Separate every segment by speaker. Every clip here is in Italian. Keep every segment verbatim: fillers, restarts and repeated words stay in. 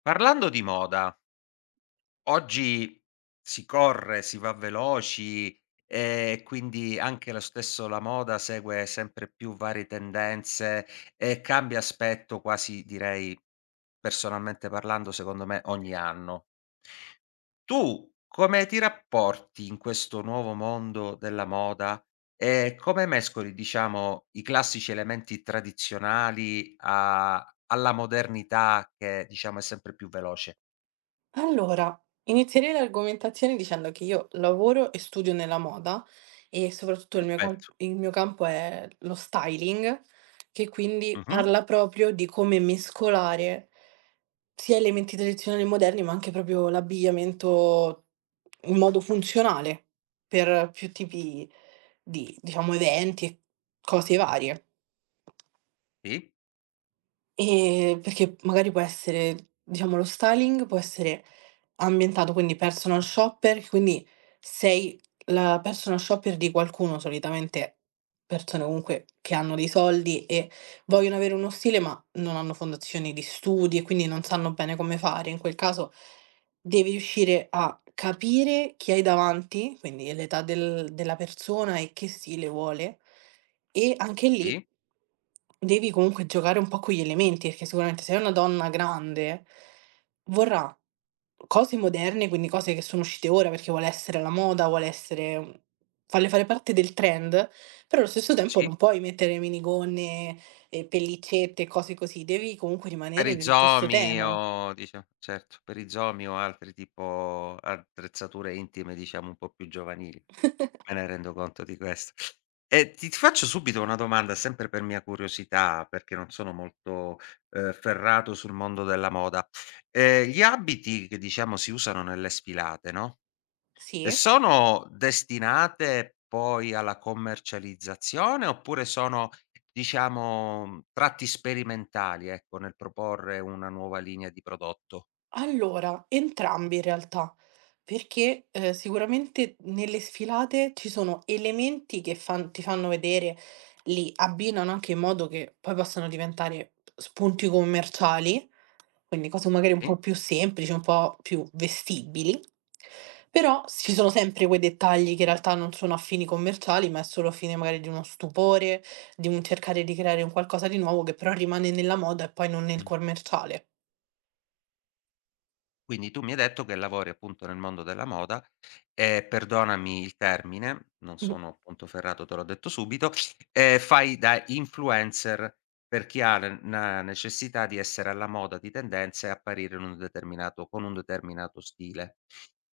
Speaker 1: Parlando di moda, oggi si corre, si va veloci e quindi anche lo stesso la moda segue sempre più varie tendenze e cambia aspetto quasi direi, personalmente parlando, secondo me ogni anno. Tu come ti rapporti in questo nuovo mondo della moda e come mescoli, diciamo, i classici elementi tradizionali a alla modernità che, diciamo, è sempre più veloce?
Speaker 2: Allora, inizierei l'argomentazione dicendo che io lavoro e studio nella moda e soprattutto il mio camp
Speaker 1: Perfetto.
Speaker 2: il mio campo è lo styling, che quindi
Speaker 1: Mh-mh.
Speaker 2: parla proprio di come mescolare sia elementi tradizionali e moderni, ma anche proprio l'abbigliamento in modo funzionale per più tipi di, diciamo, eventi e cose varie.
Speaker 1: Sì,
Speaker 2: Ehm, perché magari può essere diciamo lo styling può essere ambientato, quindi personal shopper, quindi sei la personal shopper di qualcuno, solitamente persone comunque che hanno dei soldi e vogliono avere uno stile, ma non hanno fondazioni di studi e quindi non sanno bene come fare. In quel caso devi riuscire a capire chi hai davanti, quindi l'età del della persona e che stile vuole, e anche lì
Speaker 1: sì,
Speaker 2: devi comunque giocare un po' con gli elementi, perché sicuramente se è una donna grande vorrà cose moderne, quindi cose che sono uscite ora perché vuole essere alla moda, vuole essere farle fare parte del trend, però allo stesso tempo
Speaker 1: sì.
Speaker 2: non puoi mettere minigonne e pellicette e cose così, devi comunque
Speaker 1: Per
Speaker 2: rimanere
Speaker 1: i
Speaker 2: nel giusto
Speaker 1: zomi
Speaker 2: tema.
Speaker 1: o dicia certo, per i zomi o altri tipo attrezzature intime, diciamo un po' più giovanili. Me ne rendo conto di questo. E ti ti faccio subito una domanda, sempre per mia curiosità, perché non sono molto, ehm, ferrato sul mondo della moda. Ehm, gli abiti che diciamo si usano nelle sfilate, no? E
Speaker 2: Sì.
Speaker 1: sono destinate poi alla commercializzazione oppure sono, diciamo, mhmm, tratti sperimentali, ecco, nel proporre una nuova linea di prodotto?
Speaker 2: Allora, entrambi in realtà, perché, ehm, sicuramente nelle sfilate ci sono elementi che fan ti fanno vedere, li abbinano anche in modo che poi possano diventare spunti commerciali, quindi cose magari un
Speaker 1: Sì?
Speaker 2: po' più semplici, un po' più vestibili, però s ci sono sempre quei dettagli che in realtà non sono a fini commerciali, ma è solo a fine magari di uno stupore, di un cercare di creare un qualcosa di nuovo che però rimane nella moda e poi non nel commerciale.
Speaker 1: Quindi tu mi hai detto che lavori appunto nel mondo della moda e perdonami il termine, non sono appunto ferrato, te l'ho detto subito, ehm, fai da influencer per chi ha n na necessità di essere alla moda, di tendenza e apparire in un determinato con un determinato stile.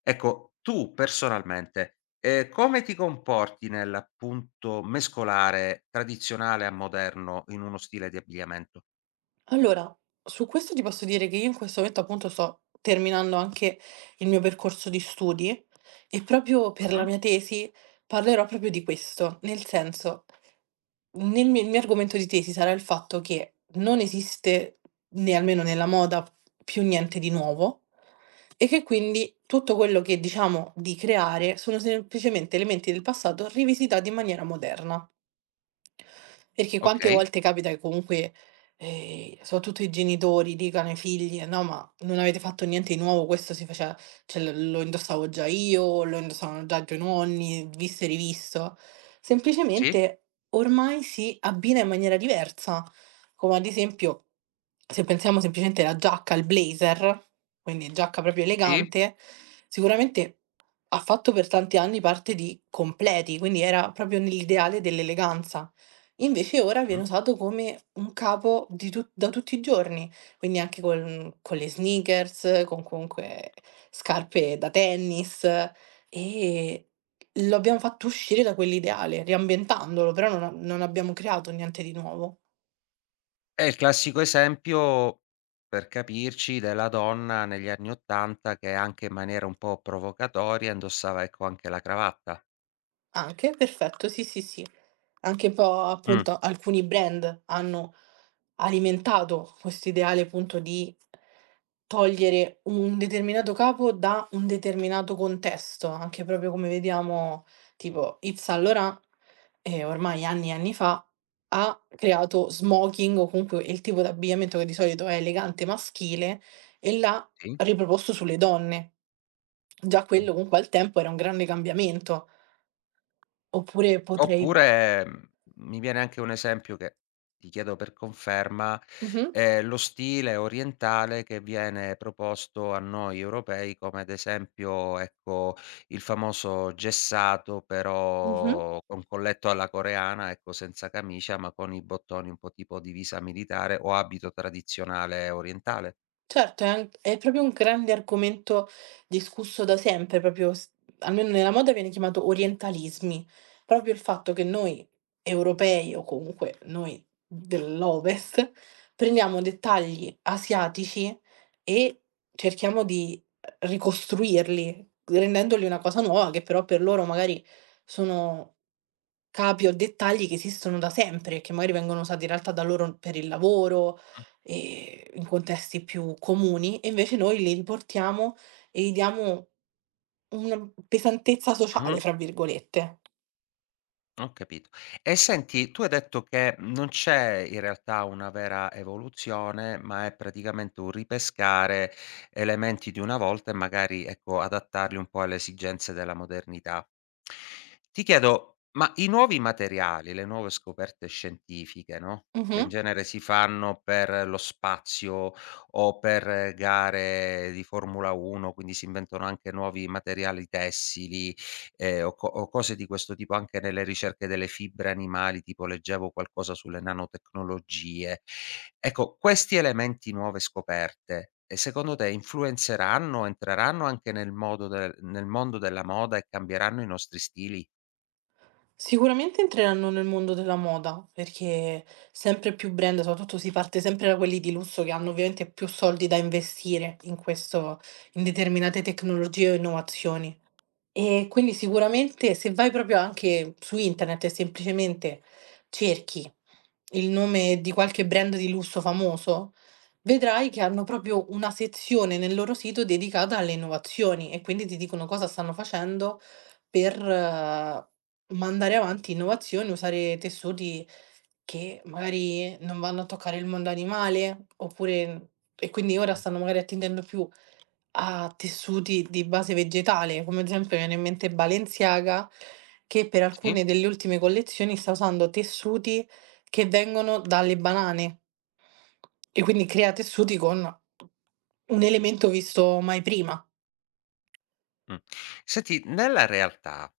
Speaker 1: Ecco, tu personalmente, ehm, come ti comporti nell'appunto mescolare tradizionale a moderno in uno stile di abbigliamento?
Speaker 2: Allora, su questo ti posso dire che io in questo momento appunto sto terminando anche il mio percorso di studi e proprio per la
Speaker 1: Mh-mh.
Speaker 2: mia tesi parlerò proprio di questo, nel senso, nel mio, il mio argomento di tesi sarà il fatto che non esiste, né almeno nella moda, più niente di nuovo, e che quindi tutto quello che diciamo di creare sono semplicemente elementi del passato rivisitati in maniera moderna. Perché quante
Speaker 1: Okay.
Speaker 2: volte capita che comunque, ehm, soprattutto i genitori dicano ai figli: "Eh, no, ma non avete fatto niente di nuovo, questo si faceva, cioè l lo indossavo già io, lo indossavano già i tuoi nonni, visto e rivisto".
Speaker 1: Sì,
Speaker 2: Semplicemente ormai si abbina in maniera diversa, come ad esempio se pensiamo semplicemente alla giacca, al blazer, quindi giacca proprio
Speaker 1: sì.
Speaker 2: elegante, sicuramente ha fatto per tanti anni parte di completi, quindi era proprio nell'ideale dell'eleganza. Invece ora
Speaker 1: Mh.
Speaker 2: viene usato come un capo di tut da tutti i giorni, quindi anche con con le sneakers, con comunque scarpe da tennis, e lo abbiamo fatto uscire da quell'ideale, riambientandolo, però non a non abbiamo creato niente di nuovo.
Speaker 1: È il classico esempio, per capirci, della donna negli anni 'ottanta che anche in maniera un po' provocatoria indossava, ecco, anche la cravatta.
Speaker 2: Anche, perfetto, sì, sì, sì. Anche un po'
Speaker 1: Mh.
Speaker 2: appunto alcuni brand hanno alimentato questo ideale appunto di togliere un determinato capo da un determinato contesto, anche proprio come vediamo tipo Yves Saint Laurent, ehm, ormai anni e anni fa, ha creato smoking o comunque il tipo d'abbigliamento che di solito è elegante maschile, e l'ha
Speaker 1: Sì.
Speaker 2: riproposto sulle donne. Già quello comunque al tempo era un grande cambiamento. Oppure potrei.
Speaker 1: Oppure, mhmm, mi viene anche un esempio che ti chiedo per conferma,
Speaker 2: Mh-mh,
Speaker 1: ehm, lo stile orientale che viene proposto a noi europei come ad esempio, ecco, il famoso gessato
Speaker 2: mh-mh.
Speaker 1: però con colletto alla coreana, ecco, senza camicia, ma con i bottoni un po' tipo divisa militare o abito tradizionale orientale.
Speaker 2: Certo, è an è proprio un grande argomento discusso da sempre, proprio s almeno nella moda viene chiamato orientalismi. Proprio il fatto che noi europei, o comunque noi dell'Ovest, prendiamo dettagli asiatici e cerchiamo di, uhm, ricostruirli, rendendoli una cosa nuova che però per loro magari sono capi o dettagli che esistono da sempre, che magari vengono usati in realtà da loro per il lavoro, ehm, in contesti più comuni, e invece noi li riportiamo e gli diamo una "pesantezza
Speaker 1: Mh, mh-mh.
Speaker 2: sociale", fra virgolette.
Speaker 1: Ho capito. E senti, tu hai detto che non c'è in realtà una vera evoluzione, ma è praticamente un ripescare elementi di una volta e magari, ecco, adattarli un po' alle esigenze della modernità. Ti chiedo, ma i nuovi materiali, le nuove scoperte scientifiche, no, che in
Speaker 2: Mh-mh.
Speaker 1: genere si fanno per lo spazio o per gare di Formula uno, quindi si inventano anche nuovi materiali tessili, Ehm, o co o cose di questo tipo, anche nelle ricerche delle fibre animali, tipo leggevo qualcosa sulle nanotecnologie. Ecco, questi elementi, nuove scoperte, ehm, secondo te influenzeranno, entreranno anche nel modo del nel mondo della moda e cambieranno i nostri stili?
Speaker 2: Sicuramente entreranno nel mondo della moda, perché sempre più brand, soprattutto si parte sempre da quelli di lusso che hanno ovviamente più soldi da investire in questo in determinate tecnologie o innovazioni. E quindi sicuramente se vai proprio anche su internet e semplicemente cerchi il nome di qualche brand di lusso famoso, vedrai che hanno proprio una sezione nel loro sito dedicata alle innovazioni, e quindi ti dicono cosa stanno facendo per eh, mandare avanti innovazioni, usare tessuti che magari non vanno a toccare il mondo animale, oppure, e quindi ora
Speaker 1: Mh.
Speaker 2: stanno magari attendendo più a tessuti di base vegetale, come ad esempio, mi viene in mente Balenciaga, che per
Speaker 1: Sì?
Speaker 2: alcune delle ultime collezioni sta usando tessuti che vengono dalle banane. E quindi crea tessuti con un elemento visto mai prima.
Speaker 1: Mh. Senti, nella realtà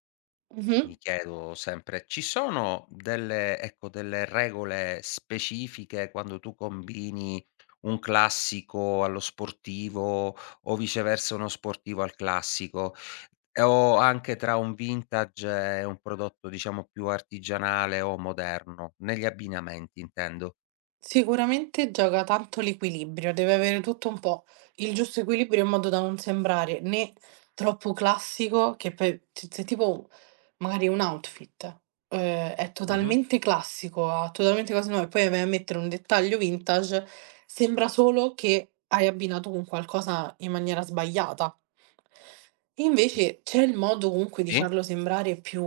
Speaker 2: Mh-mh.
Speaker 1: mi chiedo sempre, ci sono delle ecco, delle regole specifiche quando tu combini un classico allo sportivo o viceversa uno sportivo al classico, e o anche tra un vintage e un prodotto diciamo più artigianale o moderno, negli abbinamenti intendo.
Speaker 2: Sicuramente gioca tanto l'equilibrio, deve avere tutto un po' il giusto equilibrio in modo da non sembrare né troppo classico, che poi se se tipo magari un outfit, ehm, è
Speaker 1: Mh-mh.
Speaker 2: totalmente classico, ha totalmente cose nuove, e poi vai a mettere un dettaglio vintage, sembra solo che hai abbinato con qualcosa in maniera sbagliata. Invece c'è il modo comunque di
Speaker 1: Sì,
Speaker 2: farlo sembrare più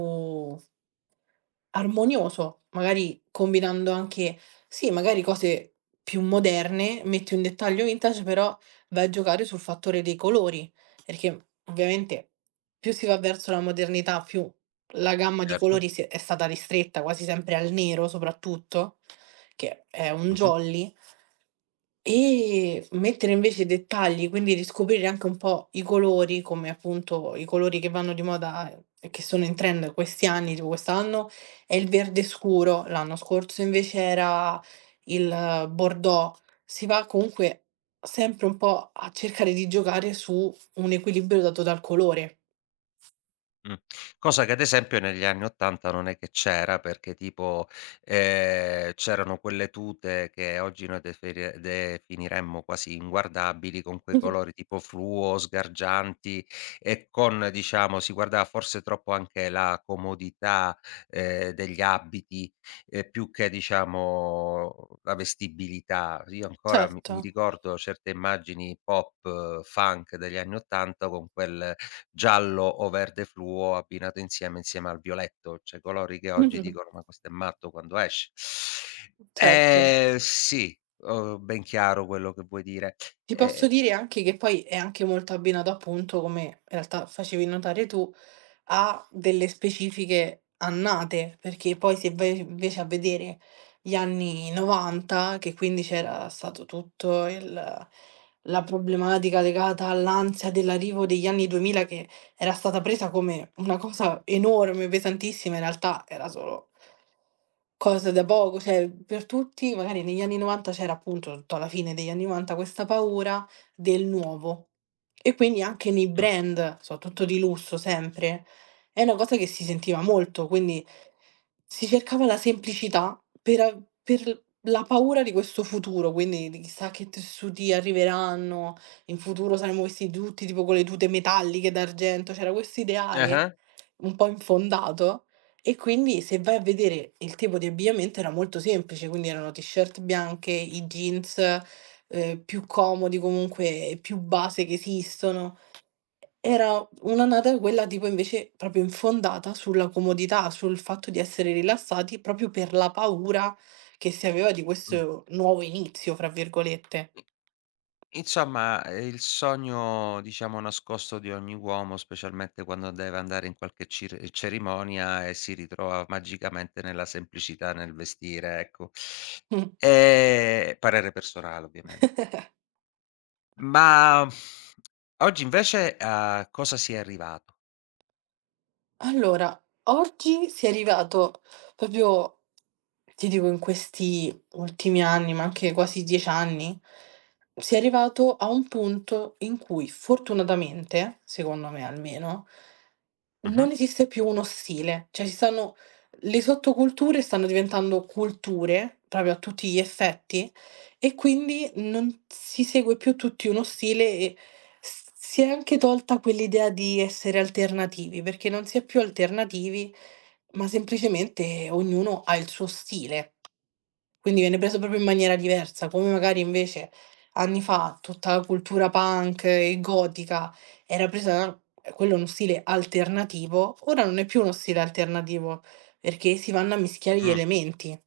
Speaker 2: armonioso, magari combinando anche, sì, magari cose più moderne, metti un dettaglio vintage, però vai a giocare sul fattore dei colori, perché ovviamente più si va verso la modernità, più la gamma di
Speaker 1: certo.
Speaker 2: colori si è è stata ristretta quasi sempre al nero soprattutto, che è un
Speaker 1: Mh-mh.
Speaker 2: jolly. E mettere invece i dettagli, quindi riscoprire anche un po' i colori, come appunto i colori che vanno di moda e che sono in trend questi anni, tipo quest'anno è il verde scuro, l'anno scorso invece era il bordeaux. Si va comunque sempre un po' a cercare di giocare su un equilibrio dato dal colore.
Speaker 1: Mh. Cosa che ad esempio negli anni 'ottanta non è che c'era, perché tipo, ehm, c'erano quelle tute che oggi noi deferie definiremmo quasi inguardabili, con quei colori tipo fluo, sgargianti e con diciamo si guardava forse troppo anche la comodità, ehm, degli abiti, ehm, più che diciamo la vestibilità. Io ancora mi mi
Speaker 2: Certo,
Speaker 1: ricordo certe immagini pop, eh, funk degli anni 'ottanta con quel giallo o verde fluo abbinato insieme, insieme al violetto, cioè colori che oggi dicono: "Ma questo è matto quando esce".
Speaker 2: certo.
Speaker 1: Ehm, sì, ho ben chiaro quello che vuoi dire.
Speaker 2: Ti
Speaker 1: Ehm
Speaker 2: posso dire anche che poi è anche molto abbinato appunto, come in realtà facevi notare tu, a delle specifiche annate, perché poi se vai invece a vedere gli anni novanta, che quindi c'era stato tutto il la problematica legata all'ansia dell'arrivo degli anni duemila, che era stata presa come una cosa enorme, pesantissima, in realtà era solo cosa da poco, cioè per tutti magari negli anni 'novanta c'era appunto, tutto alla fine degli anni 'novanta, questa paura del nuovo, e quindi anche nei
Speaker 1: mh.
Speaker 2: brand, soprattutto di lusso sempre, è una cosa che si sentiva molto, quindi si cercava la semplicità per a per la paura di questo futuro, quindi di chissà che tessuti arriveranno, in futuro saremo vestiti tutti tipo con le tute metalliche d'argento, c'era questo ideale
Speaker 1: Ah-ah.
Speaker 2: un po' infondato, e quindi se vai a vedere il tipo di abbigliamento era molto semplice, quindi erano t-shirt bianche, i jeans, ehm, più comodi comunque, più base che esistono. Era un'annata quella tipo invece proprio infondata sulla comodità, sul fatto di essere rilassati proprio per la paura che si aveva di
Speaker 1: Mh.
Speaker 2: questo "nuovo inizio", fra virgolette.
Speaker 1: I insomma, ehm, il sogno, diciamo, nascosto di ogni uomo, specialmente quando deve andare in qualche cir cerimonia e si ritrova magicamente nella semplicità nel vestire, ecco.
Speaker 2: Mh.
Speaker 1: Ehm, parere personale ovviamente. Ma oggi invece a cosa si è arrivato?
Speaker 2: Allora, oggi si è arrivato proprio. Ti dico, in questi ultimi anni, ma anche quasi dieci anni, si è arrivato a un punto in cui fortunatamente, secondo me almeno,
Speaker 1: Mh-mh.
Speaker 2: non esiste più uno stile, cioè ci stanno le sottoculture stanno diventando culture, proprio a tutti gli effetti, e quindi non si segue più tutti uno stile, e s si è anche tolta quell'idea di essere alternativi, perché non si è più alternativi, ma semplicemente ognuno ha il suo stile, quindi viene preso proprio in maniera diversa, come magari invece anni fa tutta la cultura punk e gotica era presa, quello è uno stile alternativo, ora non è più uno stile alternativo, perché si vanno a mischiare gli
Speaker 1: Mh,
Speaker 2: elementi.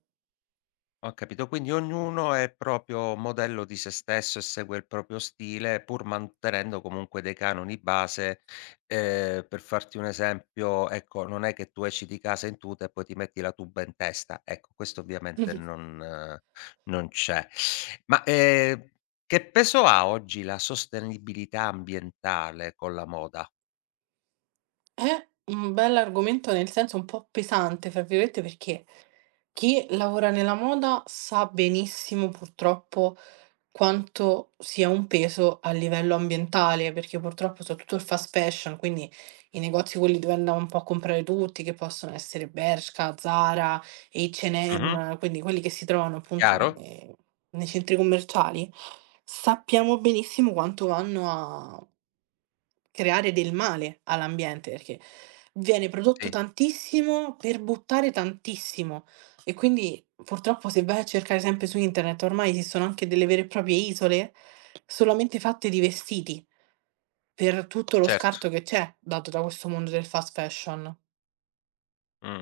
Speaker 1: ho capito. Quindi ognuno è proprio modello di se stesso e segue il proprio stile, pur mantenendo comunque dei canoni base. Ehm, per farti un esempio, ecco, non è che tu esci di casa in tuta e poi ti metti la tuba in testa. Ecco, questo ovviamente
Speaker 2: Mh-mh.
Speaker 1: non eh, non c'è. Ma, ehm, che peso ha oggi la sostenibilità ambientale con la moda?
Speaker 2: È un bell'argomento, nel senso un po' "pesante", fra virgolette, perché chi lavora nella moda sa benissimo purtroppo quanto sia un peso a livello ambientale, perché purtroppo soprattutto il fast fashion, quindi i negozi quelli dove andiamo un po' a comprare tutti, che possono essere Bershka, Zara,
Speaker 1: Mh-mh.
Speaker 2: H e M, quindi quelli che si trovano appunto
Speaker 1: Chiaro?
Speaker 2: ne nei centri commerciali, sappiamo benissimo quanto vanno a creare del male all'ambiente, perché viene prodotto
Speaker 1: Sì,
Speaker 2: tantissimo per buttare tantissimo. E quindi purtroppo se vai a cercare sempre su internet, ormai esistono anche delle vere e proprie isole solamente fatte di vestiti, per tutto lo
Speaker 1: certo.
Speaker 2: scarto che c'è dato da questo mondo del fast fashion.
Speaker 1: Mh.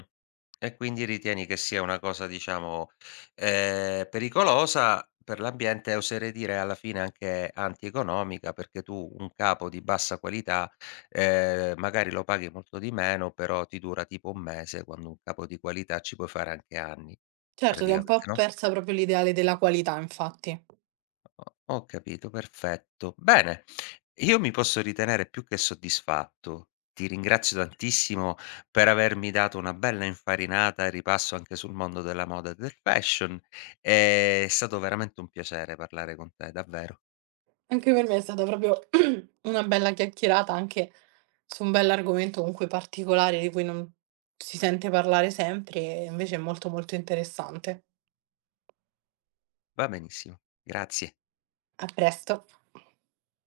Speaker 1: E quindi ritieni che sia una cosa diciamo, ehm, pericolosa per l'ambiente e oserei dire alla fine anche antieconomica, perché tu un capo di bassa qualità, ehm, magari lo paghi molto di meno, però ti dura tipo un mese, quando un capo di qualità ci puoi fare anche anni,
Speaker 2: Certo, si è un
Speaker 1: praticamente,
Speaker 2: po'
Speaker 1: no?
Speaker 2: persa proprio l'ideale della qualità infatti.
Speaker 1: Ho ho capito, perfetto. Bene, io mi posso ritenere più che soddisfatto. Ti ringrazio tantissimo per avermi dato una bella infarinata e ripasso anche sul mondo della moda e del fashion. È stato veramente un piacere parlare con te, davvero.
Speaker 2: Anche per me è stata proprio una bella chiacchierata, anche su un bell'argomento comunque particolare di cui non si sente parlare sempre, e invece è molto molto interessante.
Speaker 1: Va benissimo. Grazie.
Speaker 2: A presto.